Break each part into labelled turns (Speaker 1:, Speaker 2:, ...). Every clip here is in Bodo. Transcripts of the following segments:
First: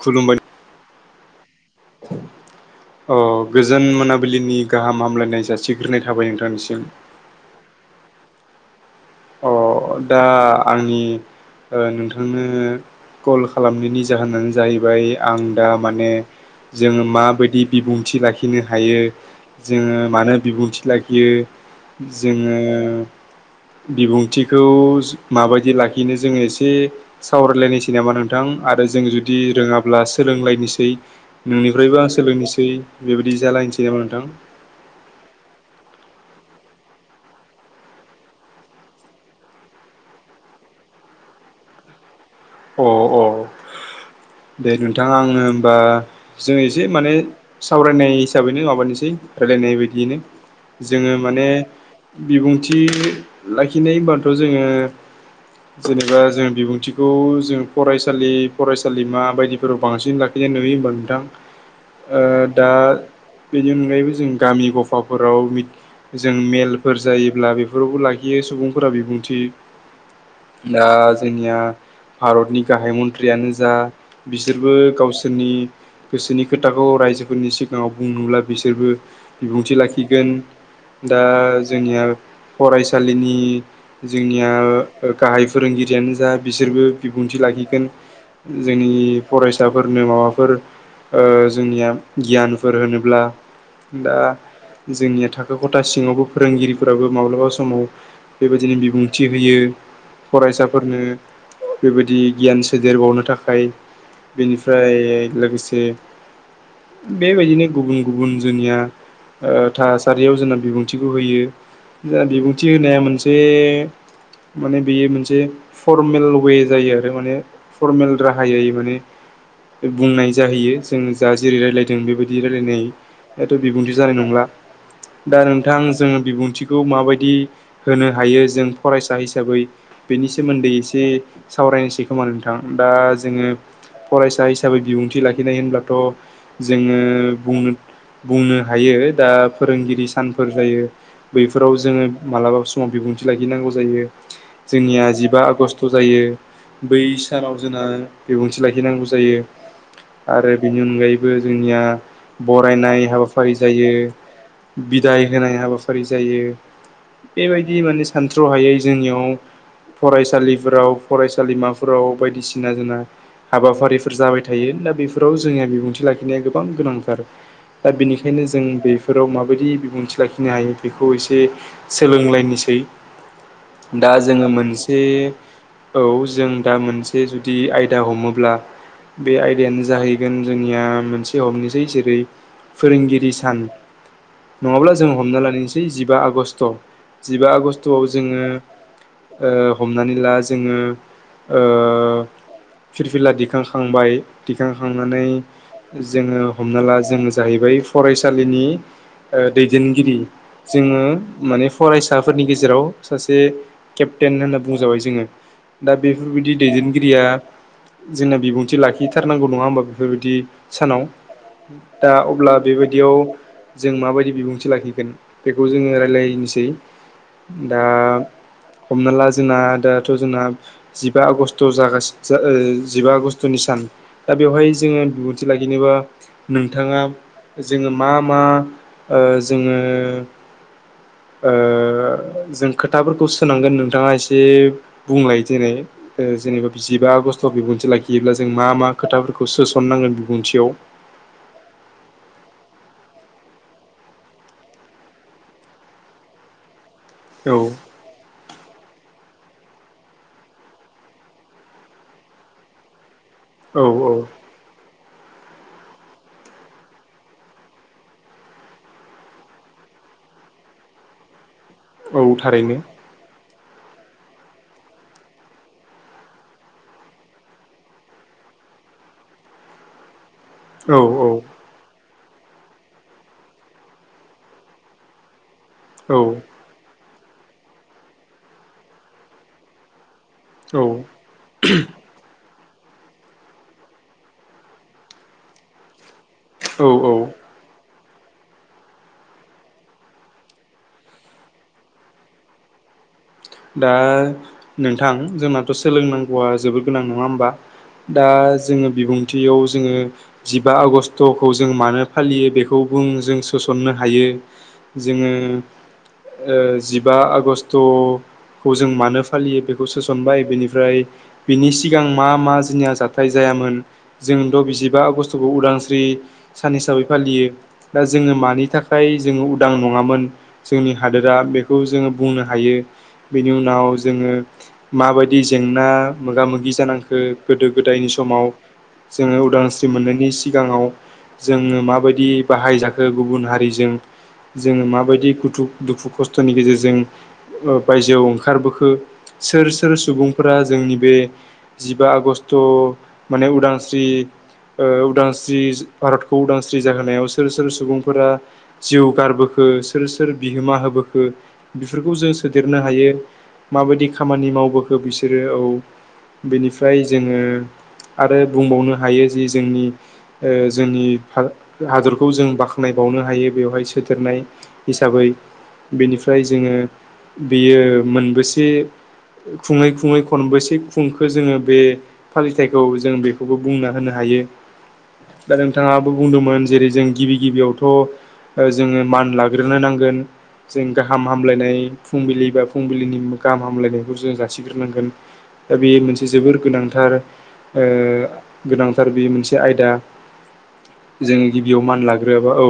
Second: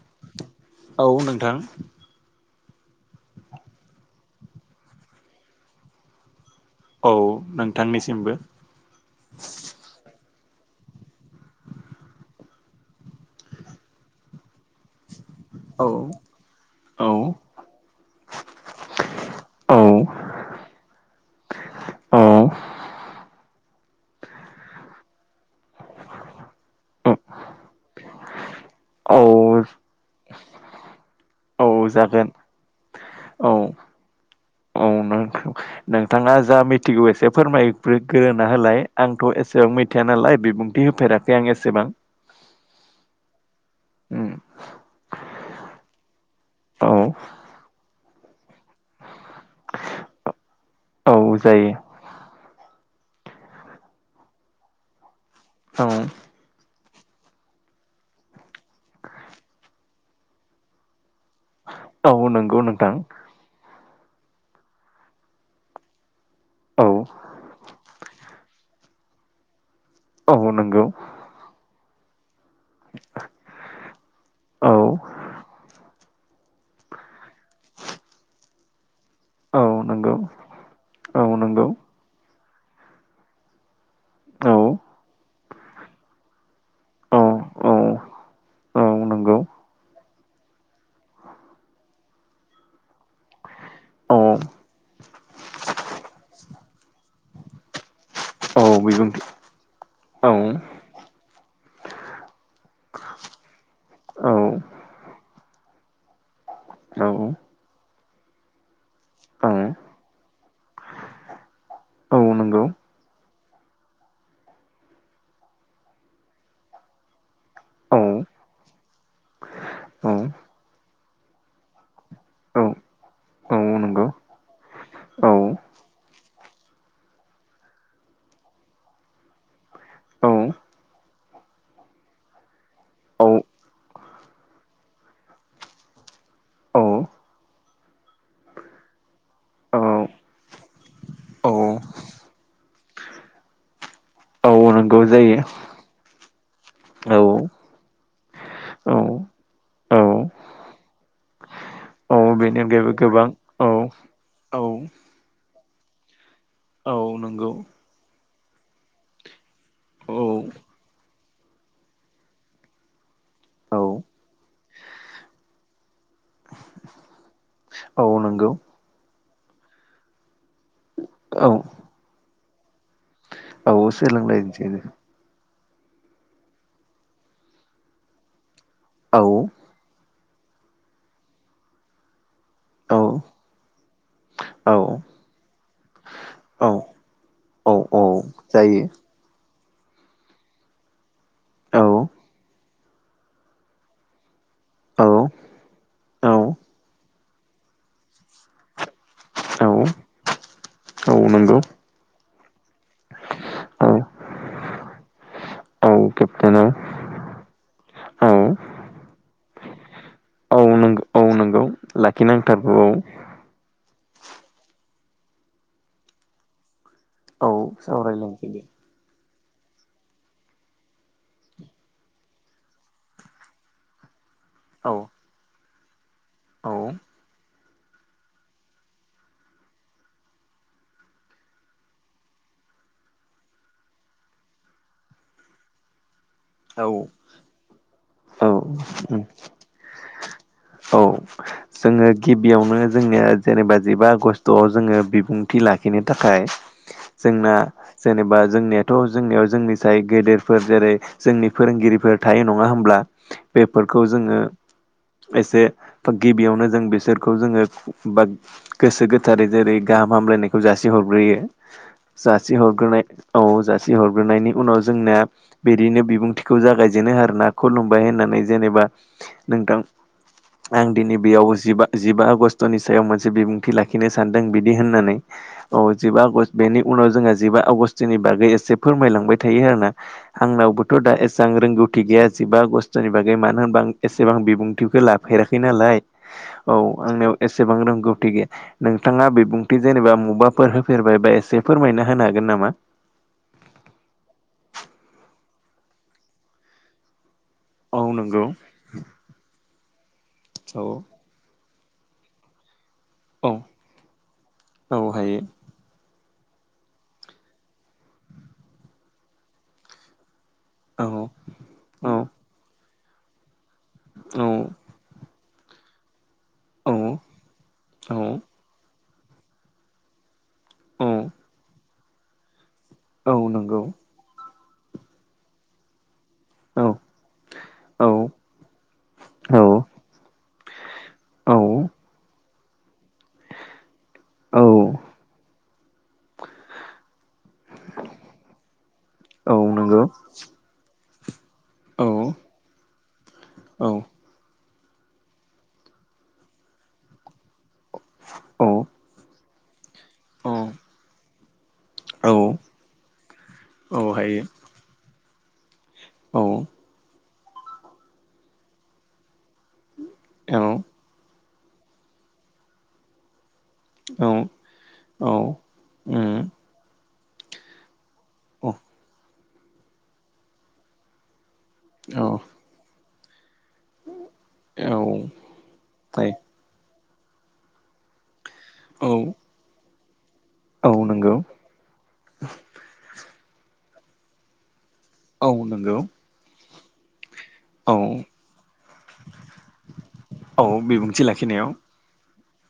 Speaker 1: खुलुमबाय।
Speaker 2: औ नोंथां।
Speaker 1: अ गोजोन मोनाबिलिनि गाहाम हामलायनाय जासिग्रोनाय थाबाय नोंथांनिसि
Speaker 2: औ नोंथांनिसिमबो।
Speaker 1: अ दा आंनि। ओ नोंथांनो कल खालामनायनि जाहोनानो जाहैबाय। आं दा
Speaker 2: औ
Speaker 1: माने।
Speaker 2: औ
Speaker 1: जोङो माबायदि बिबुंथि लाखिनो हायो
Speaker 2: औ
Speaker 1: जोङो मानो बिबुंथि लाखि। बियो
Speaker 2: औ
Speaker 1: जोङो। बिबुंथिखौ माबायदि लाखिनो जोङो एसे सा सावरायलायनोसै नामा नोंथां आरो जों जुदि
Speaker 2: औ
Speaker 1: रोङाब्ला सोलोंलायनोसै
Speaker 2: औ
Speaker 1: नोंनिफ्रायबो आं
Speaker 2: जागोन
Speaker 1: सोलों नोसै बेबायदि
Speaker 2: औ
Speaker 1: जालायनोसै नामा नोंथां?
Speaker 2: नोंथाङा जा मिथिगौ एसे फोरमायग्रोग्रोना होलाय आंथ' एसेबां मिथिया नालाय बेफ बुंथि होफेराखै आं एसेबां।
Speaker 1: अ अ दे नोंथां आंनो होमबा। जों एसे
Speaker 2: औ
Speaker 1: माने सावरायनाय हिसाबैनो माबानिसै। रायलायनाय बायदियैनो जोङो
Speaker 2: औ
Speaker 1: माने
Speaker 2: जायो
Speaker 1: बिबुं। थि लाखिनाय होनबाथ' जोङो
Speaker 2: औ
Speaker 1: जेनेबा जों बिबुंथिखौ। जों फरायसालि फरायसालिमा बायदिफोराव बांसिन लाखिनाय नुयो होमबा नोंथां।
Speaker 2: औ
Speaker 1: ओ
Speaker 2: नंगौ
Speaker 1: दा
Speaker 2: नोंथां
Speaker 1: बि नि अनगायैबो जों गामि गफाफोराव मिथ जों
Speaker 2: औ
Speaker 1: मेलफोर जायोब्ला बेफोरावबो लाखि बे सुबुंफोरा बिबुंथि
Speaker 2: औ नंगौ
Speaker 1: दा जोंनिया। भारतनि गाहाय मन्थ्रियानो जा बिसोरबो
Speaker 2: औ
Speaker 1: गावसोरनि। गोसोनि खोथाखौ रायजोफोरनि सिगाङाव बुंनोब्ला बिसोरबो।
Speaker 2: औ
Speaker 1: बिबुंथि
Speaker 2: नंगौ
Speaker 1: लाखिगोन दा
Speaker 2: औ नंगौ
Speaker 1: जोंनिया फरायसालिनि। जोंनिया
Speaker 2: औ
Speaker 1: ओ गाहाय फोरोंगिरियानो जा बिसोरबो
Speaker 2: औ
Speaker 1: बिबुंथि
Speaker 2: औ
Speaker 1: लाखिगोन।
Speaker 2: औ
Speaker 1: जोंनि
Speaker 2: नंगौ
Speaker 1: फरायसाफोरनो माबाफोर। ओ जोंनिया गियानफोर होनोब्ला। दा
Speaker 2: औ
Speaker 1: जोंनिया थाखो खथा सिङावबो। फोरोंगिरिफोराबो माब्लाबा समाव बेबायदिनो बिबुंथि होयो।
Speaker 2: औ
Speaker 1: फरायसाफोरनो। बेबायदि गियान सोदेरबावनो थाखाय
Speaker 2: औ
Speaker 1: बेनिफ्राय लोगोसे
Speaker 2: औ
Speaker 1: बेबायदिनो गुबुन गुबुन जोंनिया ओ
Speaker 2: औ
Speaker 1: थासारियाव जोंना बिबुंथिखौ होयो
Speaker 2: औ
Speaker 1: जा
Speaker 2: नंगौ
Speaker 1: बिबुंथि होनाया मोनसे माने बेयो मोनसे फरमेल वे जायो आरो माने
Speaker 2: औ
Speaker 1: फर्मेल राहायै माने
Speaker 2: औ
Speaker 1: बुंनाय जाहैयो जों जा जेरै रायलायदों बेबायदि
Speaker 2: औ
Speaker 1: रायलायनाय
Speaker 2: औ
Speaker 1: दाथ बिबुंथि
Speaker 2: नंगौ
Speaker 1: जानाय नंला
Speaker 2: औ
Speaker 1: दा नोंथां जों बिबुंथिखौ माबायदि होनो हायो जों फरायसा हिसाबै
Speaker 2: औ
Speaker 1: बेनि सोमोन्दै एसे सावरायनोसै खोमा नोंथां दा जोङो फरायसा हिसाबै बिबुंथि लाखिनाय होनब्लाथ
Speaker 2: औ
Speaker 1: जोङो बुंनो बुंनो हायो दा फोरोंगिरि सानफोर जायो बैफोराव
Speaker 2: औ
Speaker 1: जोङो मालाबा समाव बिबुं बुंथि लाखिनांगौ जायो
Speaker 2: औ नंगौ
Speaker 1: जोंनिया जिबा
Speaker 2: जायो
Speaker 1: आगष्ट जायो बै
Speaker 2: औ
Speaker 1: सानाव जोंना बिबुंथि
Speaker 2: औ
Speaker 1: लाखिनांगौ जायो
Speaker 2: औ
Speaker 1: आरो बेनि अनगायैबो जोंनिया
Speaker 2: औ बेनि अनगायैबो
Speaker 1: बरायनाय
Speaker 2: गोबां
Speaker 1: हाबाफारि
Speaker 2: औ
Speaker 1: जायो
Speaker 2: औ
Speaker 1: बिदाय होनाय हाबाफारि जायो
Speaker 2: औ नंगौ
Speaker 1: बेबायदि माने सानथ्र' हायै जोंनियाव
Speaker 2: औ
Speaker 1: फरायसालि फोराव फरायसालिमाफोराव बायदिसिना जोंना
Speaker 2: औ
Speaker 1: हाबाफारिफोर जाबाय थायो दा बेफोराव जोङिया बिबुंथि लाखिनाया गोबां गोनांथार दा
Speaker 2: औ
Speaker 1: बेनिखायनो
Speaker 2: नंगौ
Speaker 1: जों बेफोराव माबायदि बिबुंथि लाखिनो हायो बेखौ एसे
Speaker 2: औ
Speaker 1: सोलोंलायनि सो
Speaker 2: औ
Speaker 1: दा जोङो
Speaker 2: सोलोंलायनोसै
Speaker 1: मोनसे औ जों दा मोनसे जुदि आयदा हमोब्ला
Speaker 2: औ
Speaker 1: बे आयदायानो जाहैगोन जोंनिया मोनसे हमनोसै जेरै
Speaker 2: औ
Speaker 1: फोरोंगिरि सान
Speaker 2: औ
Speaker 1: नङाब्ला जों हमना लानायसै जिबा आगष्ट
Speaker 2: औ
Speaker 1: जिबा
Speaker 2: औ
Speaker 1: आगष्ट
Speaker 2: औ
Speaker 1: थ'आव जोङो
Speaker 2: जायो
Speaker 1: ओ हमनानै ला जोङो ओ
Speaker 2: औ
Speaker 1: फिरफिला दिखांखांबाय
Speaker 2: औ
Speaker 1: दिखांखांनानै
Speaker 2: औ
Speaker 1: जोङो हमना ला जोङो जाहैबाय फरायसालिनि ओ
Speaker 2: औ
Speaker 1: दैदेनगिरि जोङो
Speaker 2: औ नंगौ
Speaker 1: माने फरायसाफोरनि गेजेराव सासे
Speaker 2: औ
Speaker 1: केप्टेन होननो बुंजाबाय जोङो
Speaker 2: औ
Speaker 1: दा बेफोरबायदि
Speaker 2: केप्टेन औ
Speaker 1: दैदेनगिरिया जोंना
Speaker 2: औ
Speaker 1: बिबुंथि लाखिथारनांगौ नङा होमबा बेफोरबायदि
Speaker 2: औ नंगौ
Speaker 1: सानाव
Speaker 2: औ नंगौ
Speaker 1: दा अब्ला
Speaker 2: लाखिनांथारगौ
Speaker 1: बेबायदियाव
Speaker 2: औ
Speaker 1: जों माबायदि बिबुंथि लाखिगोन बेखौ जोङो रायलायनोसै
Speaker 2: औ
Speaker 1: दा
Speaker 2: सावरायलायनोसै दे
Speaker 1: हमना ला जोंना दा थ' जोंना जिबा आगष्ट जागासि जा ओ जिबा आगष्ट'नि सान दा बेवहाय
Speaker 2: औ
Speaker 1: जोङो बिबुंथि लाखिनोबा
Speaker 2: औ
Speaker 1: नोंथाङा जोङो मा मा ओ जोङो ओ जों खोथाफोरखौ सोनांगोन नोंथाङा एसे बुंलायो जेरै ओ जेनेबा
Speaker 2: औ
Speaker 1: जिबा आगस्ट बिबुंथि लाखियोब्ला जों मा मा खोथाफोरखौ सोसननां गोन बिबुंथियाव
Speaker 2: [unintelligible] जोङो गिबियावनो जोंनिया जेनेबा जिबा आगष्टआव जोङो बिबुंथि लाखिनो थाखाय जोंना
Speaker 1: औ
Speaker 2: जेनेबा जोंनियाथ' जोंनियाव जोंनि साय गेदेरफोर जेरै जोंनि फोरोंगिरिफोर थायो नङा होमब्ला
Speaker 1: औ
Speaker 2: बेफोरखौ
Speaker 1: औ
Speaker 2: जोङो एसे गिबियावनो जों बिसोरखौ जोङो बा गोसो गोथारै जेरै गाहाम हामलायनायखौ जासि हरग्रोयो
Speaker 1: औ
Speaker 2: जासि
Speaker 1: थारैनो
Speaker 2: हरग्रोनाय औ जा सि हरग्रोनायनि उनाव जोंना बिदिनो बिबुंथिखौ जागायजेनो आरो ना खुलुमबाय होननानै जेनेबा नोंथां आं
Speaker 1: औ
Speaker 2: दिनै बेयाव जिबा जिबा आगष्टनि सायाव मोनसे बिबुंथि लाखिनो सानदों बिदि होननानै औ जिबा आगष्ट बेनि उनाव जोंहा जिबा आगस्टनि बागै एसे फोरमायलांबाय थायो आरो ना
Speaker 1: औ
Speaker 2: आंनावबोथ' दा एसां रोंगौथि गैया जिबा आगस स्तनि बागै मानो होनबा आं एसेबां बिबुंथिखो लाफेराखै नालाय औ आंनियाव एसेबां रोंगौ थि गैया नोंथाङा बिबुंथि जेनेबा मुबाफोर होफेरबाय बा एसे फोरमायना होनो हागोन नामा
Speaker 1: थ' सोंलों नांगौ आ जोबोर गोनां नङा होमबा
Speaker 2: औ
Speaker 1: दा
Speaker 2: नंगौ
Speaker 1: जोङो बिबुंथियाव जोङो जिबा
Speaker 2: औ
Speaker 1: आगष्ट'खौ जों मानो फालियो बेखौ बुं जों
Speaker 2: औ
Speaker 1: सोसननो हायो
Speaker 2: औ
Speaker 1: जोङो
Speaker 2: हायो
Speaker 1: ओ जिबा आगष्ट खौ जों मानो फालियो बेखौ सोसनबाय बेनिफ्राय
Speaker 2: औ
Speaker 1: बिनि सिगां मा
Speaker 2: औ
Speaker 1: मा जिनिया जाथाय जायामोन जों
Speaker 2: औ
Speaker 1: थ' बिजिबा आगष्ट खौ उदांस्रि सान हिसाबै
Speaker 2: औ
Speaker 1: फालियो दा जोङो
Speaker 2: औ
Speaker 1: मानि थाखा खाय जोङो उदां नङामोन जोंनि
Speaker 2: औ
Speaker 1: हादोरा बेखौ जोङो बुंनो हायो।
Speaker 2: औ
Speaker 1: बेनि
Speaker 2: नंगौ
Speaker 1: उनाव जोङो माबायदि जेंना मोगा मोगि
Speaker 2: औ
Speaker 1: जानांखो गोदो
Speaker 2: औ
Speaker 1: गोदायनि समाव जोङो
Speaker 2: औ
Speaker 1: उदांस्रि मोननायनि सिगाङाव जोङो माबायदि बाहायजाखो गुबुन हारिजों
Speaker 2: औ
Speaker 1: जोङो माबायदि गुथु दुखु खस्थ'नि गेजेरजों ओ बायजोआव ओंखारबोखो
Speaker 2: औ
Speaker 1: सोर सोर
Speaker 2: नंगौ
Speaker 1: सुबुंफोरा जोंनि बे
Speaker 2: औ
Speaker 1: जिबा आगष्ट माने
Speaker 2: औ
Speaker 1: उदांस्रि ओ उदांस्रि भारतखौ उदांस्रि जाहोनायाव सोर सोर सुबुंफोरा
Speaker 2: औ
Speaker 1: जिउ गारबो खो सोर सोर
Speaker 2: औ
Speaker 1: बिहोमा होबोखो बेफोरखौ
Speaker 2: औ
Speaker 1: जों सोदेरनो हायो
Speaker 2: औ
Speaker 1: माबायदि
Speaker 2: हायो
Speaker 1: खामानि मावबोखो बिसोरो औ
Speaker 2: औ
Speaker 1: बेनिफ्राय जों ओ आरो बुंबावनो हायो जि जोंनि ओ
Speaker 2: औ
Speaker 1: जोंनि हादरखौ जों बाख्नाय बावनो हायो। बेवहाय
Speaker 2: औ
Speaker 1: सोदेरनाय हिसाबै
Speaker 2: उम
Speaker 1: बेनिफ्राय जोङो बेयो
Speaker 2: औ
Speaker 1: मोनबेसे खुङै खुङै खनबेसे खुंखो जोङो बे
Speaker 2: औ
Speaker 1: फालिथाइखौ जों बेखौबो बुंना होनो हायो
Speaker 2: औ हायो
Speaker 1: दा नोंथाङाबो बुंदोंमोन जेरै जों गिबि गिबियावथ' ओ जोङो
Speaker 2: औ
Speaker 1: मान लाग्रोनो नांगोन जों
Speaker 2: औ
Speaker 1: गाहाम
Speaker 2: नंगौ
Speaker 1: हामलायनाय फुंबिलि बा फुंबिलिनि गाहाम हामलायनायखौ जों जासिग्रोनांगोन
Speaker 2: औ
Speaker 1: दा बे
Speaker 2: नंगौ
Speaker 1: मोनसे जोबोर गोनां थार ओ
Speaker 2: औ
Speaker 1: गोनांथार बे मोनसे आयदा
Speaker 2: औ बिबुंथि
Speaker 1: जों
Speaker 2: लाखिनायाव
Speaker 1: गिबियाव मान लाग ग्रोआबा औ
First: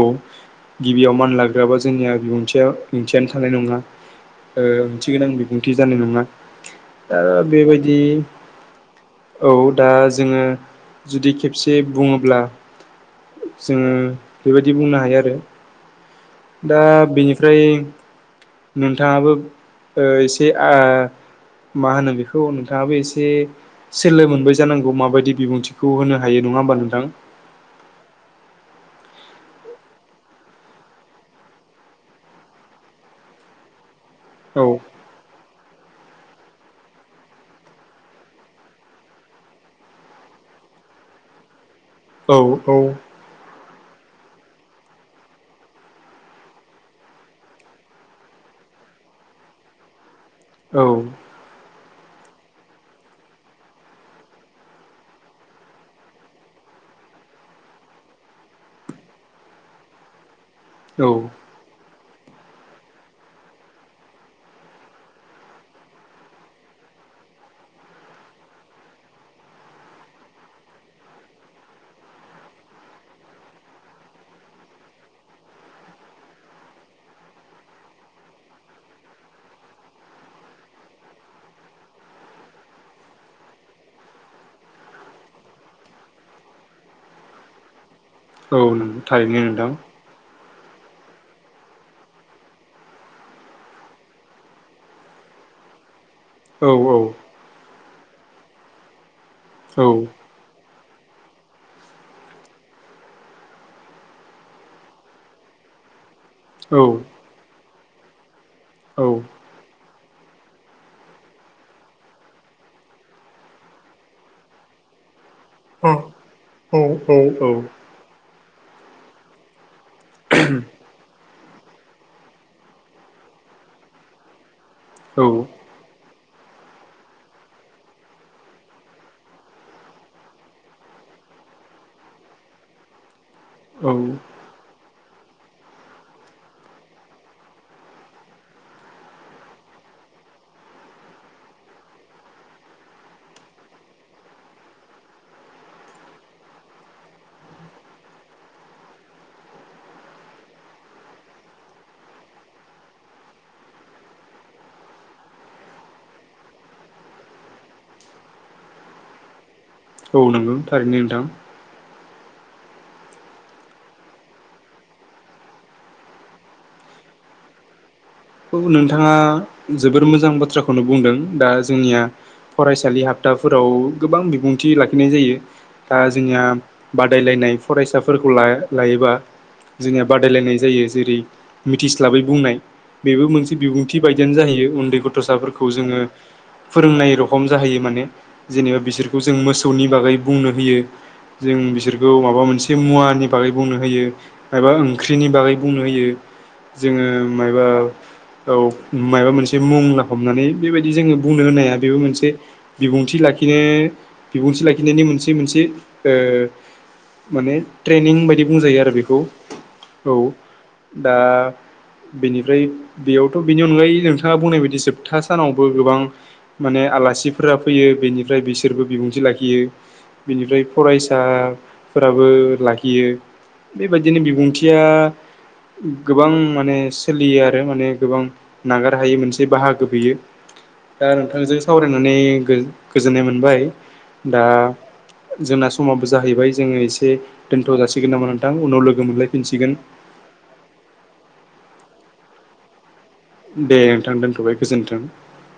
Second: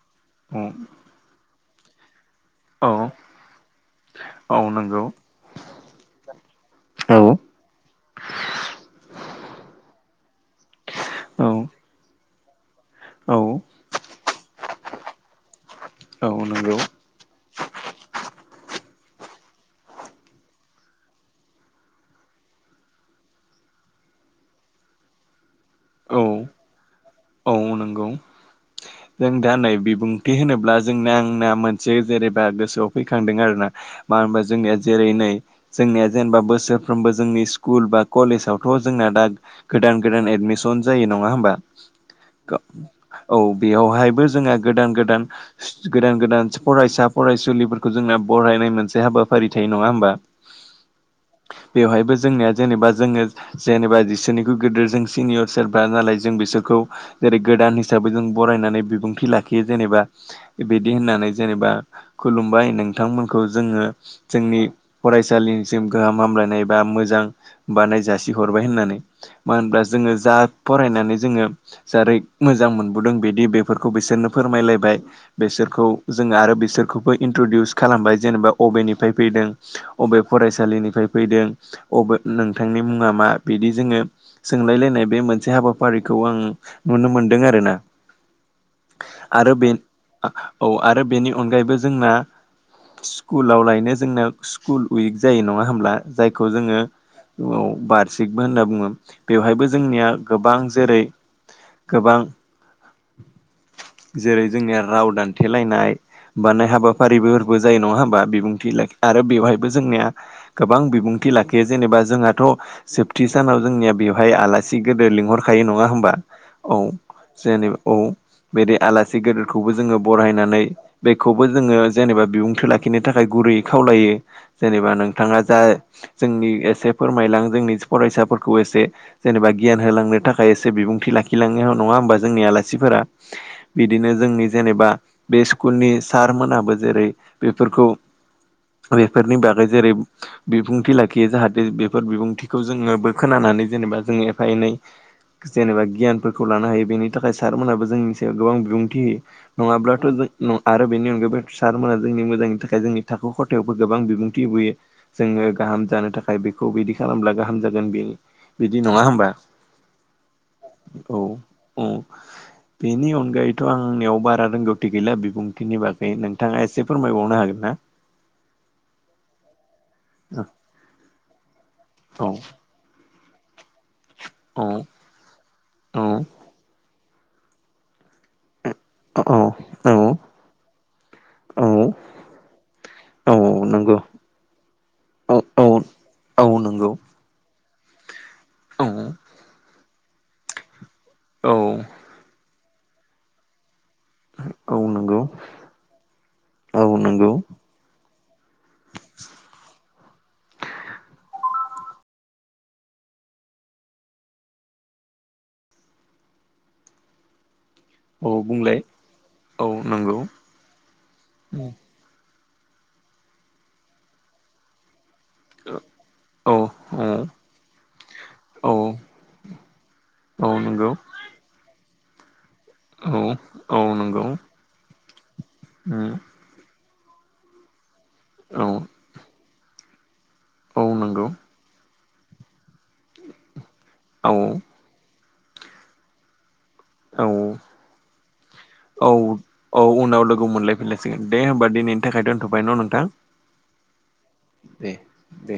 Speaker 2: औ
Speaker 1: गिबियाव मान लाग्रोआबा जोंनिया बिुंथि
Speaker 2: औ
Speaker 1: ओंथियानो थानाय नङा।
Speaker 2: औ
Speaker 1: ओ
Speaker 2: नंगौ
Speaker 1: ओंथि गोनां बिबुंथि जानाय नङा,
Speaker 2: औ
Speaker 1: दा बेबायदि औ दा जोङो जुदि
Speaker 2: औ
Speaker 1: खेबसे बुङोब्ला
Speaker 2: औ
Speaker 1: जोङो बेबायदि बुंनो हायो आरो।
Speaker 2: औ नोंगौ।
Speaker 1: फ्राय नोंथाङाबो ओ एसे आ मा होनो बेखौ नोंथां
Speaker 2: औ
Speaker 1: नङा होमबा नोंथां?
Speaker 2: औ नोंगौ। जों दा नै बिबुंथि होनोब्ला जोंना आंना मोनसे जेनेबा गोसोआव फैखांदों आरोना। मान होनबा
Speaker 1: औ
Speaker 2: जोंनिया जेरै नै जोंनिया जेनेबा बोसोरफ्रोमबो जोंनि स्कुल बा कलेजावथ' जोंना दा गोदान गोदान एदमिस सन जायो नङा होबा?
Speaker 1: औ
Speaker 2: औ। बेहाइबो जोङो गोदान गोदान गोदान गोदान फरायसा फरायसुलिफोरखो जोंना बरायनाय मोनसे हाबाफारि थायो नङा होमबा?
Speaker 1: औ।
Speaker 2: बेवहायबो जोंनिया जेनेबा जोङो जेनेबा इसोरनिख्रुय गिदिर जों सिनियर सोरबा नालाय जों बिसोरखौ जेरै गोदान हिसाबै जों बरायनानै बिबुंथि लाखियो जेनेबा बिदि
Speaker 1: औ
Speaker 2: होननानै जेनेबा खुलुमबाय नोंथांमोनखौ जोङो जोंनि फरायसालिनिसिम गाहाम हामलायनाय बा मोजां [unintelligible] बाउनाय जासि हरबाय होननानै मानो होनब्ला जोङो जा फरायनानै जोङो रों बेखौ मोजांमोन। [unintelligible] बिदि बेफोरखौ बिसोरनो फोरमायलायबाय, बिसोरखौ जोङो आरो बिसोरखौबो इन्ट्रडउस खालाम जेनेबा अबेनिफ्राय फैदों, अबे फरायसालिनिफ्राय फैदों, अबे नोंथांनि मुं ङा मा? बिदि जोङो सोंलायलायनाय बे मोनसे हाबाफारिखौ आं नुनो मोनदों आरोना।
Speaker 1: औ नों थारैनो
Speaker 2: आरो बे
Speaker 1: नोंथां।
Speaker 2: औ आरो बेनि अनगायैबो जोंना स्कुलाव लायनो जोंना स्कुल उइक जायो नङा होमब्ला? जायखौ
Speaker 1: औ
Speaker 2: जोङो
Speaker 1: औ
Speaker 2: ओ बारसिकबो होनना बुङो। बेवहायबो
Speaker 1: औ
Speaker 2: जोंनिया गोबां जेरै गोबां जेरै जोंनिया राव दान्थेलायनाय बानाय
Speaker 1: औ
Speaker 2: हाबाफारिफोरफोरबो जायो नङा होमबा बिबुंथि लाखि
Speaker 1: औ
Speaker 2: आरो बेवहायबो जोंनिया गोबां बिबुंथि लाखियो जेनेबा जोंहाथ' जोबथि सानाव जोंनिया बेवहाय आलासि गोदोर लिंहर खायो नङा होमबा औ जेनेब औ बिदि आलासि गेदेरखौबो जो जोङो बरायनानै बेखौबो जोङो जेनेबा बिबुंथि लाखिनो थाखाय गुरैयै खावलायो जेनेबा
Speaker 1: औ औ
Speaker 2: नोंथाङा जा जोंनि एसे फोरमायलां जोंनि फरायसाफोरखौ एसे जेनेबा गियान होलांनो थाखाय एसे बिबुंथि लाखिलांनाय नङा होमबा जोंनि आलासिफोरा
Speaker 1: औ
Speaker 2: बिदिनो जोंनि जेनेबा बे स्कुलनि सारमोनाबो जेरै बेफोरखौ बेफोरनि बागै जेरै बिबुंथि लाखियो जाहाथे बेफोर बिबुंथिखौ जोङोबो खोनानानै नानानै जेनेबा जों एफा एनै जेनेबा गियानफोर खौ हायो बेनि थाखाय सारमोनाबो जोंनि सायाव गोबां बिबुंथि होयो नङाब्लाथ' जो आरो बेनि अनगायबो सारमोनहा जोंनि मोजांनि थाखाय जोंनि थाखो खथायावबो गोबां बिबुंथि होबोयो जोङो गाहाम जानो थाखाय बेखौ बिदि खालामब्ला गाहाम जागोन बे बिदि नङा होमबा औ
Speaker 1: थां
Speaker 2: औ बेनि अनगायैथ' आंनियाव बारा रोंगौथि गैला बिबुंथिनि बागै नोंथाङा एसे फोरमायबावनो हागोन ना
Speaker 1: औ नोंथाङा जोबोर मोजां बाथ्राखौनो बुंदों दा जोंनिया
Speaker 2: औ
Speaker 1: फरायसालि हाब बाफोराव गोबां
Speaker 2: औ
Speaker 1: बिबुंथि लाखिनाय जायो दा जोंनिया बादायलायनाय फरायसाफोरखौ लाय लायोबा
Speaker 2: औ
Speaker 1: जोंनिया बादायलायनाय जायो जेरै
Speaker 2: औ
Speaker 1: मिथिस्लाबै बुंनाय बेबो
Speaker 2: औ
Speaker 1: मोनसे बिबुंथि
Speaker 2: नंगौ
Speaker 1: बायदियानो जाहैयो उन्दै
Speaker 2: औ औ
Speaker 1: गथ'साफोरखौ जोङो
Speaker 2: औ नंगौ
Speaker 1: फोरोंनाय रखम जाहैयो माने जेनेबा
Speaker 2: औ
Speaker 1: बिसोरखौ जों मोसौनि बागै बुंनो होयो
Speaker 2: औ
Speaker 1: जों बिसोरखौ माबा मोनसे मुवानि बागै बुंनो होयो एबा
Speaker 2: औ नंगौ
Speaker 1: ओंख्रिनि बागै बुंनो होयो
Speaker 2: औ
Speaker 1: जोङो
Speaker 2: नंगौ
Speaker 1: माय बा औ माबा मोनसे मुं ला हमनानै बेबायदि जोङो बुंनो होनाया बेबो मोनसे बिबुंथि लाखिनो बिबुंथि लाखिनायनि मोनसे मोनसे ओ माने ट्रेनिं
Speaker 2: औ
Speaker 1: बायदि बुंजायो
Speaker 2: बुंलाय
Speaker 1: आरो बेखौ औ दा बेनिफ्राय बेयावथ' बेनि अनगायै नोंथाङा बुंनाय बायदि जोबथा सानावबो गोबां
Speaker 2: औ
Speaker 1: माने आलासिफोरा फैयो बेनिफ्राय
Speaker 2: औ
Speaker 1: बिसोरबो बिबुंथि लाखियो
Speaker 2: औ
Speaker 1: बेनिफ्राय
Speaker 2: नंगौ
Speaker 1: फरायसाफोराबो लाखियो
Speaker 2: औ औ
Speaker 1: बेबायदिनो
Speaker 2: नंगौ
Speaker 1: बिबुंथिया
Speaker 2: औ
Speaker 1: गोबां माने सोलियो आरो माने गोबां नागार हायि मोनसे बाहागो बियो
Speaker 2: औ
Speaker 1: दा
Speaker 2: नंगौ
Speaker 1: नोंथांजों सावरायनानै गो-गोजोननाय मोनबाय
Speaker 2: औ
Speaker 1: दा जोंना समाबो जाहैबाय जो एसे
Speaker 2: औ
Speaker 1: दोनथ'जासिगोन नामा नोंथां उनाव लोगो
Speaker 2: औ
Speaker 1: मोनलायफिनसिगोन
Speaker 2: उनाव लोगो मोनलायफिनलायसिगोन दे होमबा दिनैनि थाखाय दोनथ'बाय न' नोंथां
Speaker 1: दे नोंथां दोनथ'बाय
Speaker 2: दे
Speaker 1: गोजोनथों
Speaker 2: दे